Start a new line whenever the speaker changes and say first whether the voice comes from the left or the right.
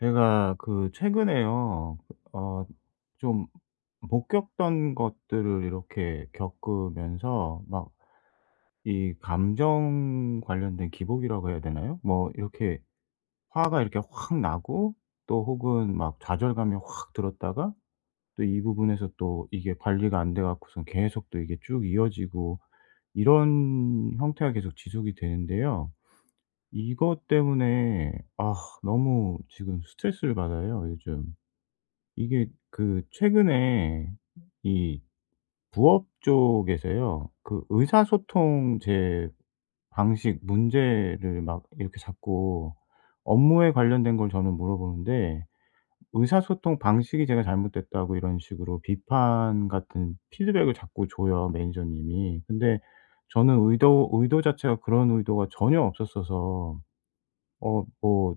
left: 제가 그 최근에요. 어 좀 못 겪던 것들을 이렇게 겪으면서 막 이 감정 관련된 기복이라고 해야 되나요? 뭐 이렇게 화가 이렇게 확 나고, 또 혹은 막 좌절감이 확 들었다가, 또 이 부분에서 또 이게 관리가 안 돼 갖고선 계속 또 이게 쭉 이어지고, 이런 형태가 계속 지속이 되는데요. 이것 때문에 아 너무 지금 스트레스를 받아요, 요즘. 이게 그 최근에 이 부업 쪽에서요. 그 의사소통 제 방식 문제를 막 이렇게 자꾸, 업무에 관련된 걸 저는 물어보는데 의사소통 방식이 제가 잘못됐다고 이런 식으로 비판 같은 피드백을 자꾸 줘요, 매니저님이. 근데 저는 의도 자체가, 그런 의도가 전혀 없었어서 어뭐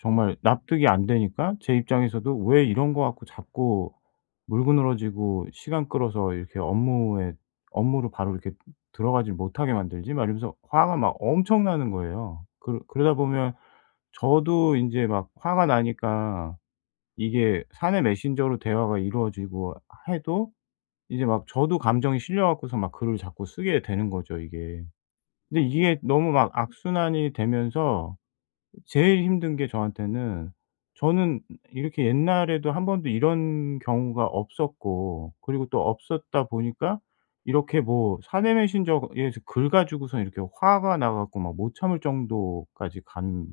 left: 정말 납득이 안 되니까, 제 입장에서도 '왜 이런 거 갖고 자꾸 물그늘어지고 시간 끌어서 이렇게 업무에 업무로 바로 이렇게 들어가지 못하게 만들지?' 막 이러면서 화가 막 엄청 나는 거예요. 그러다 보면 저도 인제 막 화가 나니까, 이게 사내 메신저로 대화가 이루어지고 해도 이제 막 저도 감정이 실려 갖고서 막 글을 자꾸 쓰게 되는 거죠 이게. 근데 이게 너무 막 악순환이 되면서, 제일 힘든 게 저한테는, 저는 이렇게 옛날에도 한 번도 이런 경우가 없었고, 그리고 또 없었다 보니까 이렇게 뭐 사내 메신저에서 글 가지고선 이렇게 화가 나 갖고 막 못 참을 정도까지 간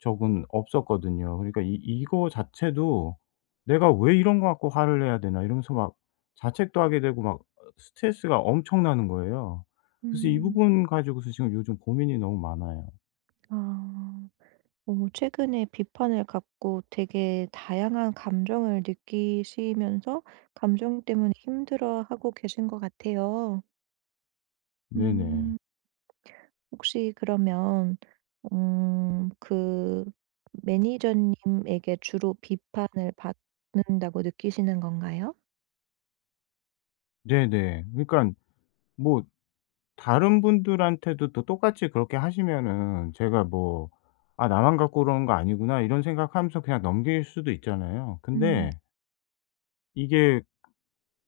left: 적은 없었거든요. 그러니까 이 이거 자체도 '내가 왜 이런 거 갖고 화를 내야 되나.' 이러면서 막 자책도 하게 되고 막 스트레스가 엄청나는 거예요. 그래서 이
right: 음.
left: 부분 가지고서 지금 요즘 고민이 너무 많아요.
right: 아. 최근에 비판을 갖고 되게 다양한 감정을 느끼시면서 감정 때문에 힘들어하고 계신 것 같아요.
left: 네네.
right: 음. 혹시 그러면 음 그 매니저님에게 주로 비판을 받는다고 느끼시는 건가요?
left: 네네. 그러니까 뭐 다른 분들한테도 또 똑같이 그렇게 하시면은 제가 뭐 '아 나만 갖고 그러는 거 아니구나.' 이런 생각하면서 그냥 넘길 수도 있잖아요.
right: 음.
left: 근데 이게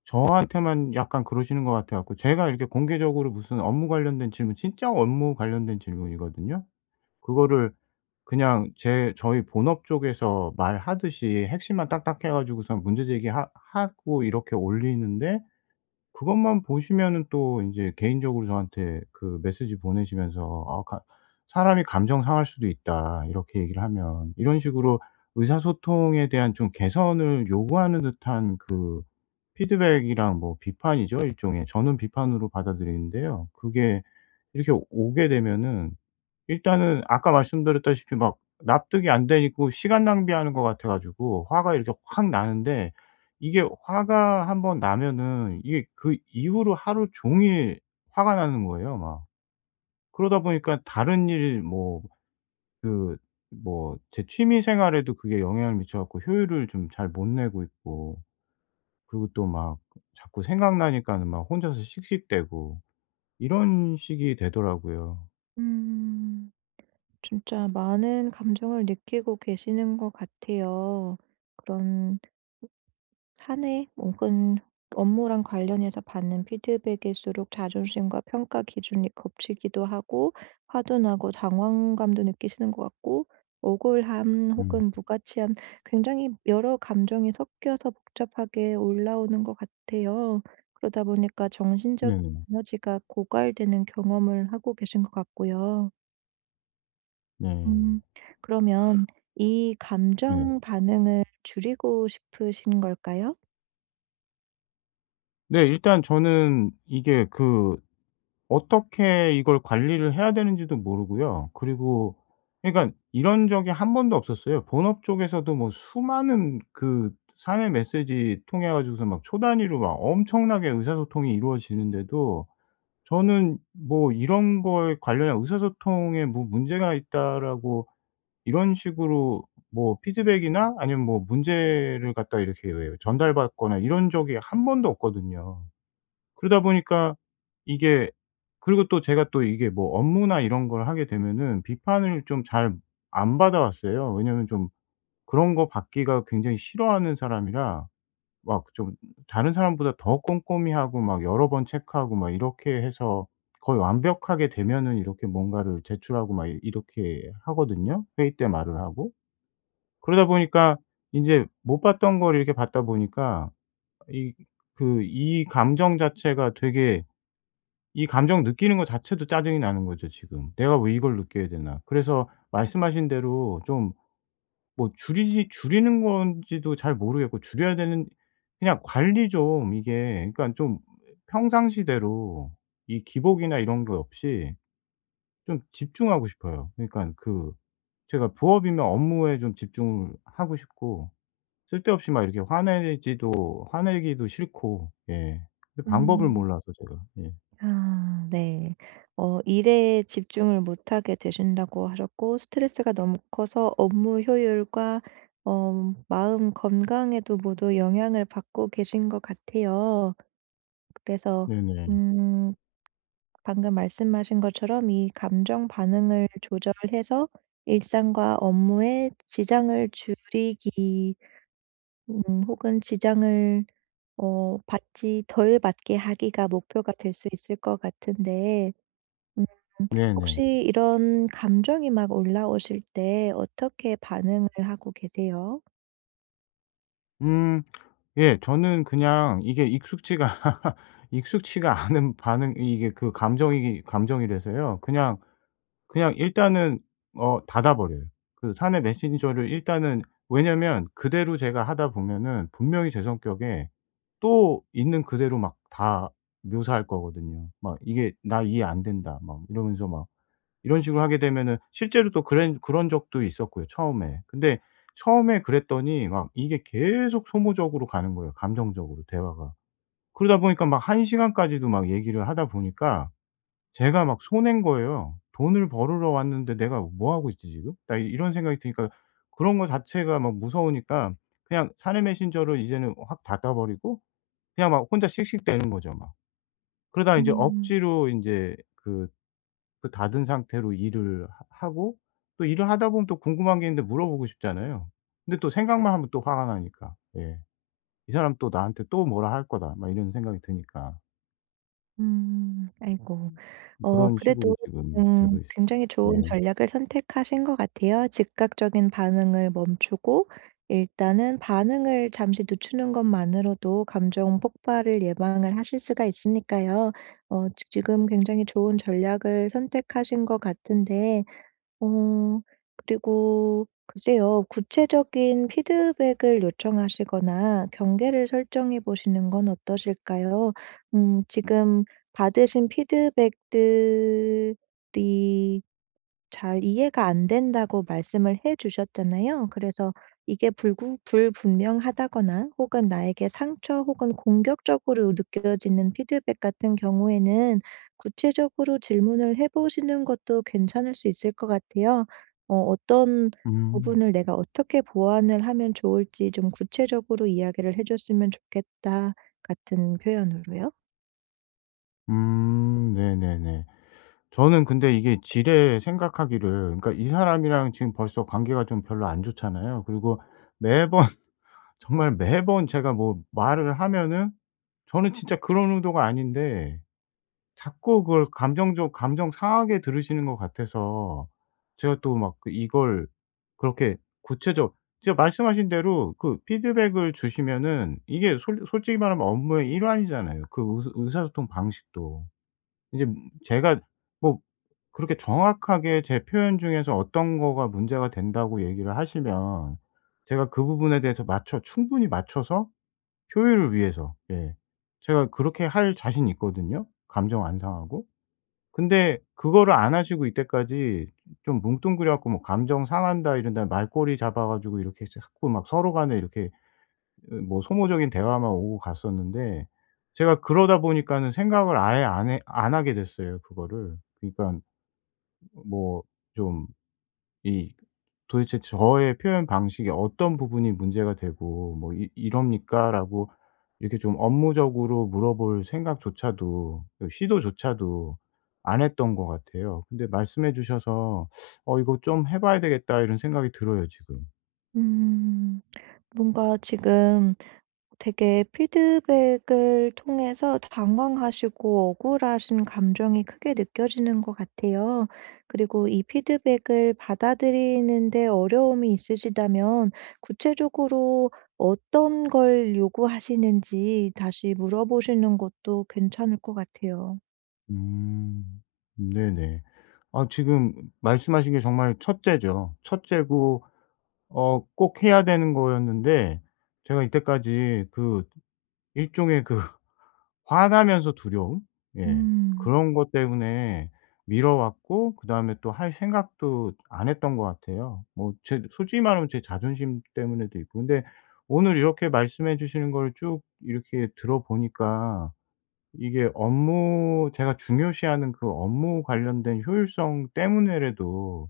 left: 저한테만 약간 그러시는 것 같아 갖고, 제가 이렇게 공개적으로 무슨 업무 관련된 질문, 진짜 업무 관련된 질문이거든요. 그거를 그냥 제 저희 본업 쪽에서 말하듯이 핵심만 딱딱 해 가지고선 문제 제기하 하고 이렇게 올리는데, 그것만 보시면은 또 이제 개인적으로 저한테 그 메시지 보내시면서 아 가 "사람이 감정 상할 수도 있다." 이렇게 얘기를 하면, 이런 식으로 의사소통에 대한 좀 개선을 요구하는 듯한 그 피드백이랑, 뭐 비판이죠 일종의. 저는 비판으로 받아들이는데요. 그게 이렇게 오게 되면은 일단은 아까 말씀드렸다시피 막 납득이 안 되고, 시간 낭비하는 것 같아 가지고 화가 이렇게 확 나는데, 이게 화가 한번 나면은 이게 그 이후로 하루 종일 화가 나는 거예요 막. 그러다 보니까 다른 일 뭐 그 뭐 제 취미 생활에도 그게 영향을 미쳐 갖고 효율을 좀 잘 못 내고 있고, 그리고 또 막 자꾸 생각나니까는 막 혼자서 씩씩대고 이런 식이 되더라고요.
right: 음. 진짜 많은 감정을 느끼고 계시는 것 같아요. 그런 한 해 혹은 업무랑 관련해서 받는 피드백일수록 자존심과 평가 기준이 겹치기도 하고 화도 나고 당황감도 느끼시는 것 같고, 억울함
left: 음.
right: 혹은 무가치함, 굉장히 여러 감정이 섞여서 복잡하게 올라오는 것 같아요. 그러다 보니까 정신적
left: 네네.
right: 에너지가 고갈되는 경험을 하고 계신 것 같고요.
left: 네.
right: 음, 그러면 이
left: 네.
right: 감정 반응을 줄이고 싶으신 걸까요?
left: 네. 일단 저는 이게 그 어떻게 이걸 관리를 해야 되는지도 모르고요. 그리고 그러니까 이런 적이 한 번도 없었어요. 본업 쪽에서도 뭐 수많은 그 사내 메시지 통해 가지고서 막 초 단위로 막 엄청나게 의사소통이 이루어지는데도 저는 뭐 이런 거에 관련한 "의사소통에 뭐 문제가 있다."라고 이런 식으로 뭐 피드백이나 아니면 뭐 문제를 갖다 이렇게 왜 전달받거나 이런 적이 한 번도 없거든요. 그러다 보니까 이게, 그리고 또 제가 또 이게 뭐 업무나 이런 걸 하게 되면은 비판을 좀 잘 안 받아왔어요. 왜냐면 좀 그런 거 받기가 굉장히 싫어하는 사람이라, 막 좀 다른 사람보다 더 꼼꼼히 하고 막 여러 번 체크하고 막 이렇게 해서 거의 완벽하게 되면은 이렇게 뭔가를 제출하고 막 이렇게 하거든요, 회의 때 말을 하고. 그러다 보니까 인제 못 봤던 걸 이렇게 받다 보니까 이 그 이 감정 자체가 되게, 이 감정 느끼는 거 자체도 짜증이 나는 거죠 지금. '내가 왜 이걸 느껴야 되나.' 그래서 말씀하신 대로 좀 뭐 줄이지 줄이는 건지도 잘 모르겠고, 줄여야 되는, 그냥 관리 좀 이게 그러니까 좀 평상시대로 이 기복이나 이런 거 없이 좀 집중하고 싶어요. 그러니까 그 제가 부업이면 업무에 좀 집중을 하고 싶고, 쓸데없이 막 이렇게 화내지도 화내기도 싫고 예. 근데 방법을
right: 음.
left: 몰라서 제가. 예.
right: 아, 네. 일에 집중을 못하게 되신다고 하셨고 스트레스가 너무 커서 업무 효율과 마음 건강에도 모두 영향을 받고 계신 것 같아요. 그래서
left: 네네.
right: 음 방금 말씀하신 것처럼 이 감정 반응을 조절해서 일상과 업무에 지장을 줄이기, 혹은 지장을 받지 덜 받게 하기가 목표가 될 수 있을 것 같은데,
left: 네네.
right: 혹시 이런 감정이 막 올라오실 때 어떻게 반응을 하고 계세요?
left: 음. 예. 저는 그냥 이게 익숙지가 익숙치가 않은 반응, 이게 그 감정이라서요. 그냥 일단은 닫아 버려요. 그 사내 메신저를 일단은. 왜냐면 그대로 제가 하다 보면은 분명히 제 성격에 또 있는 그대로 막 다 묘사할 거거든요. 막 "이게 나 이해 안 된다." 막 이러면서 막 이런 식으로 하게 되면은 실제로 또 그런 적도 있었고요 처음에. 근데 처음에 그랬더니 막 이게 계속 소모적으로 가는 거예요 감정적으로 대화가. 그러다 보니까 막 한 시간까지도 막 얘기를 하다 보니까 제가 막 손해인 거예요. '돈을 벌으러 왔는데 내가 뭐 하고 있지 지금?' 딱 이런 생각이 드니까, 그런 거 자체가 막 무서우니까 그냥 사내 메신저를 이제는 확 닫아 버리고 그냥 막 혼자 씩씩대는 거죠 막. 그러다가 인제
right: 음.
left: 억지로 인제 그 닫은 상태로 일을 하 하고, 또 일을 하다 보면 또 궁금한 게 있는데 물어보고 싶잖아요. 근데 또 생각만 하면 또 화가 나니까. 예. '이 사람 또 나한테 또 뭐라 할 거다.' 막 이런 생각이 드니까.
right: 음. 아이고.
left: 그런 식으로
right: 그래도
left: 지금
right: 지금
left: 되고 있어요.
right: 굉장히 좋은
left: 예.
right: 전략을 선택하신 것 같아요. 즉각적인 반응을 멈추고 일단은 반응을 잠시 늦추는 것만으로도 감정 폭발을 예방을 하실 수가 있으니까요. 어 지 지금 굉장히 좋은 전략을 선택하신 것 같은데, 어 그리고 글쎄요. 구체적인 피드백을 요청하시거나 경계를 설정해 보시는 건 어떠실까요? 지금 받으신 피드백들이 잘 이해가 안 된다고 말씀을 해 주셨잖아요. 그래서 이게 불구 불분명하다거나 혹은 나에게 상처 혹은 공격적으로 느껴지는 피드백 같은 경우에는 구체적으로 질문을 해 보시는 것도 괜찮을 수 있을 것 같아요. 어떤
left: 음.
right: 부분을 내가 어떻게 보완을 하면 좋을지 좀 구체적으로 이야기를 해 줬으면 좋겠다 같은 표현으로요.
left: 음. 네네네. 저는 근데 이게 지레 생각하기를, 그러니까 이 사람이랑 지금 벌써 관계가 좀 별로 안 좋잖아요. 그리고 매번 정말 매번 제가 뭐 말을 하면은 저는 진짜 그런 의도가 아닌데 자꾸 그걸 감정 상하게 들으시는 것 같아서, 제가 또 막 그 이걸 그렇게 구체적 제가 말씀하신 대로 그 피드백을 주시면은 이게 솔 솔직히 말하면 업무의 일환이잖아요. 그 의사소통 방식도. 이제 제가 뭐 그렇게 정확하게 제 표현 중에서 어떤 거가 문제가 된다고 얘기를 하시면 제가 그 부분에 대해서 맞춰 충분히 맞춰서 효율을 위해서, 예, 제가 그렇게 할 자신이 있거든요, 감정 안 상하고. 근데 그거를 안 하시고 이때까지 좀 뭉뚱그려 갖고 뭐 "감정 상한다." 이런다 말꼬리 잡아 가지고 이렇게 자꾸 막 서로 간에 이렇게 으 뭐 소모적인 대화만 오고 갔었는데, 제가 그러다 보니까는 생각을 아예 안 하게 됐어요 그거를. 그러니깐 뭐좀 이 도대체 저의 표현 방식이 어떤 부분이 문제가 되고 뭐 "이 이럽니까?"라고 이렇게 좀 업무적으로 물어볼 생각조차도 그 시도조차도 안 했던 것 같아요. 근데 말씀해 주셔서 '어 이거 좀 해 봐야 되겠다.' 이런 생각이 들어요 지금.
right: 음. 뭔가 지금 되게 피드백을 통해서 당황하시고 억울하신 감정이 크게 느껴지는 것 같아요. 그리고 이 피드백을 받아들이는데 어려움이 있으시다면 구체적으로 어떤 걸 요구하시는지 다시 물어보시는 것도 괜찮을 것 같아요.
left: 음. 네네. 아 지금 말씀하신 게 정말 첫째죠. 첫째고 꼭 해야 되는 거였는데 제가 이때까지 그 일종의 그 화나면서 두려움? 예.
right: 음,
left: 그런 것 때문에 미뤄 왔고, 그다음에 또 할 생각도 안 했던 것 같아요. 뭐 제 솔직히 말하면 제 자존심 때문에도 있고. 근데 오늘 이렇게 말씀해 주시는 걸 쭉 이렇게 들어보니까 이게 업무 제가 중요시하는 그 업무 관련된 효율성 때문에라도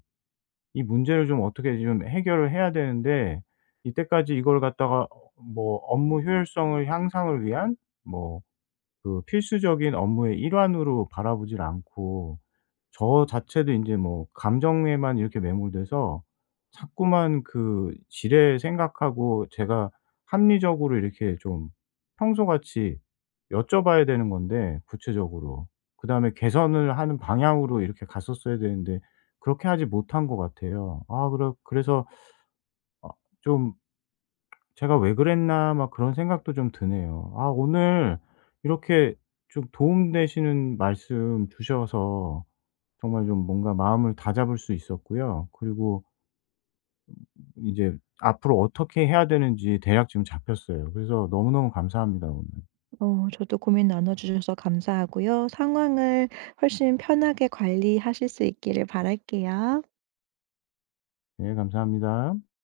left: 이 문제를 좀 어떻게 좀 해결을 해야 되는데, 이때까지 이걸 갖다가 뭐 업무 효율성을 향상을 위한 뭐 그 필수적인 업무의 일환으로 바라보질 않고, 저 자체도 인제 뭐 감정에만 이렇게 매몰돼서 자꾸만 그 지레 생각하고, 제가 합리적으로 이렇게 좀 평소같이 여쭤봐야 되는 건데 구체적으로. 그다음에 개선을 하는 방향으로 이렇게 갔었어야 되는데 그렇게 하지 못한 것 같아요. 아 그래서 어좀 제가 '왜 그랬나.' 막 그런 생각도 좀 드네요. 아 오늘 이렇게 좀 도움 되시는 말씀 주셔서 정말 좀 뭔가 마음을 다잡을 수 있었고요. 그리고 이제 앞으로 어떻게 해야 되는지 대략 지금 잡혔어요. 그래서 너무너무 감사합니다 오늘.
right: 저도 고민 나눠주셔서 감사하고요. 상황을 훨씬 편하게 관리하실 수 있기를 바랄게요.
left: 네 감사합니다.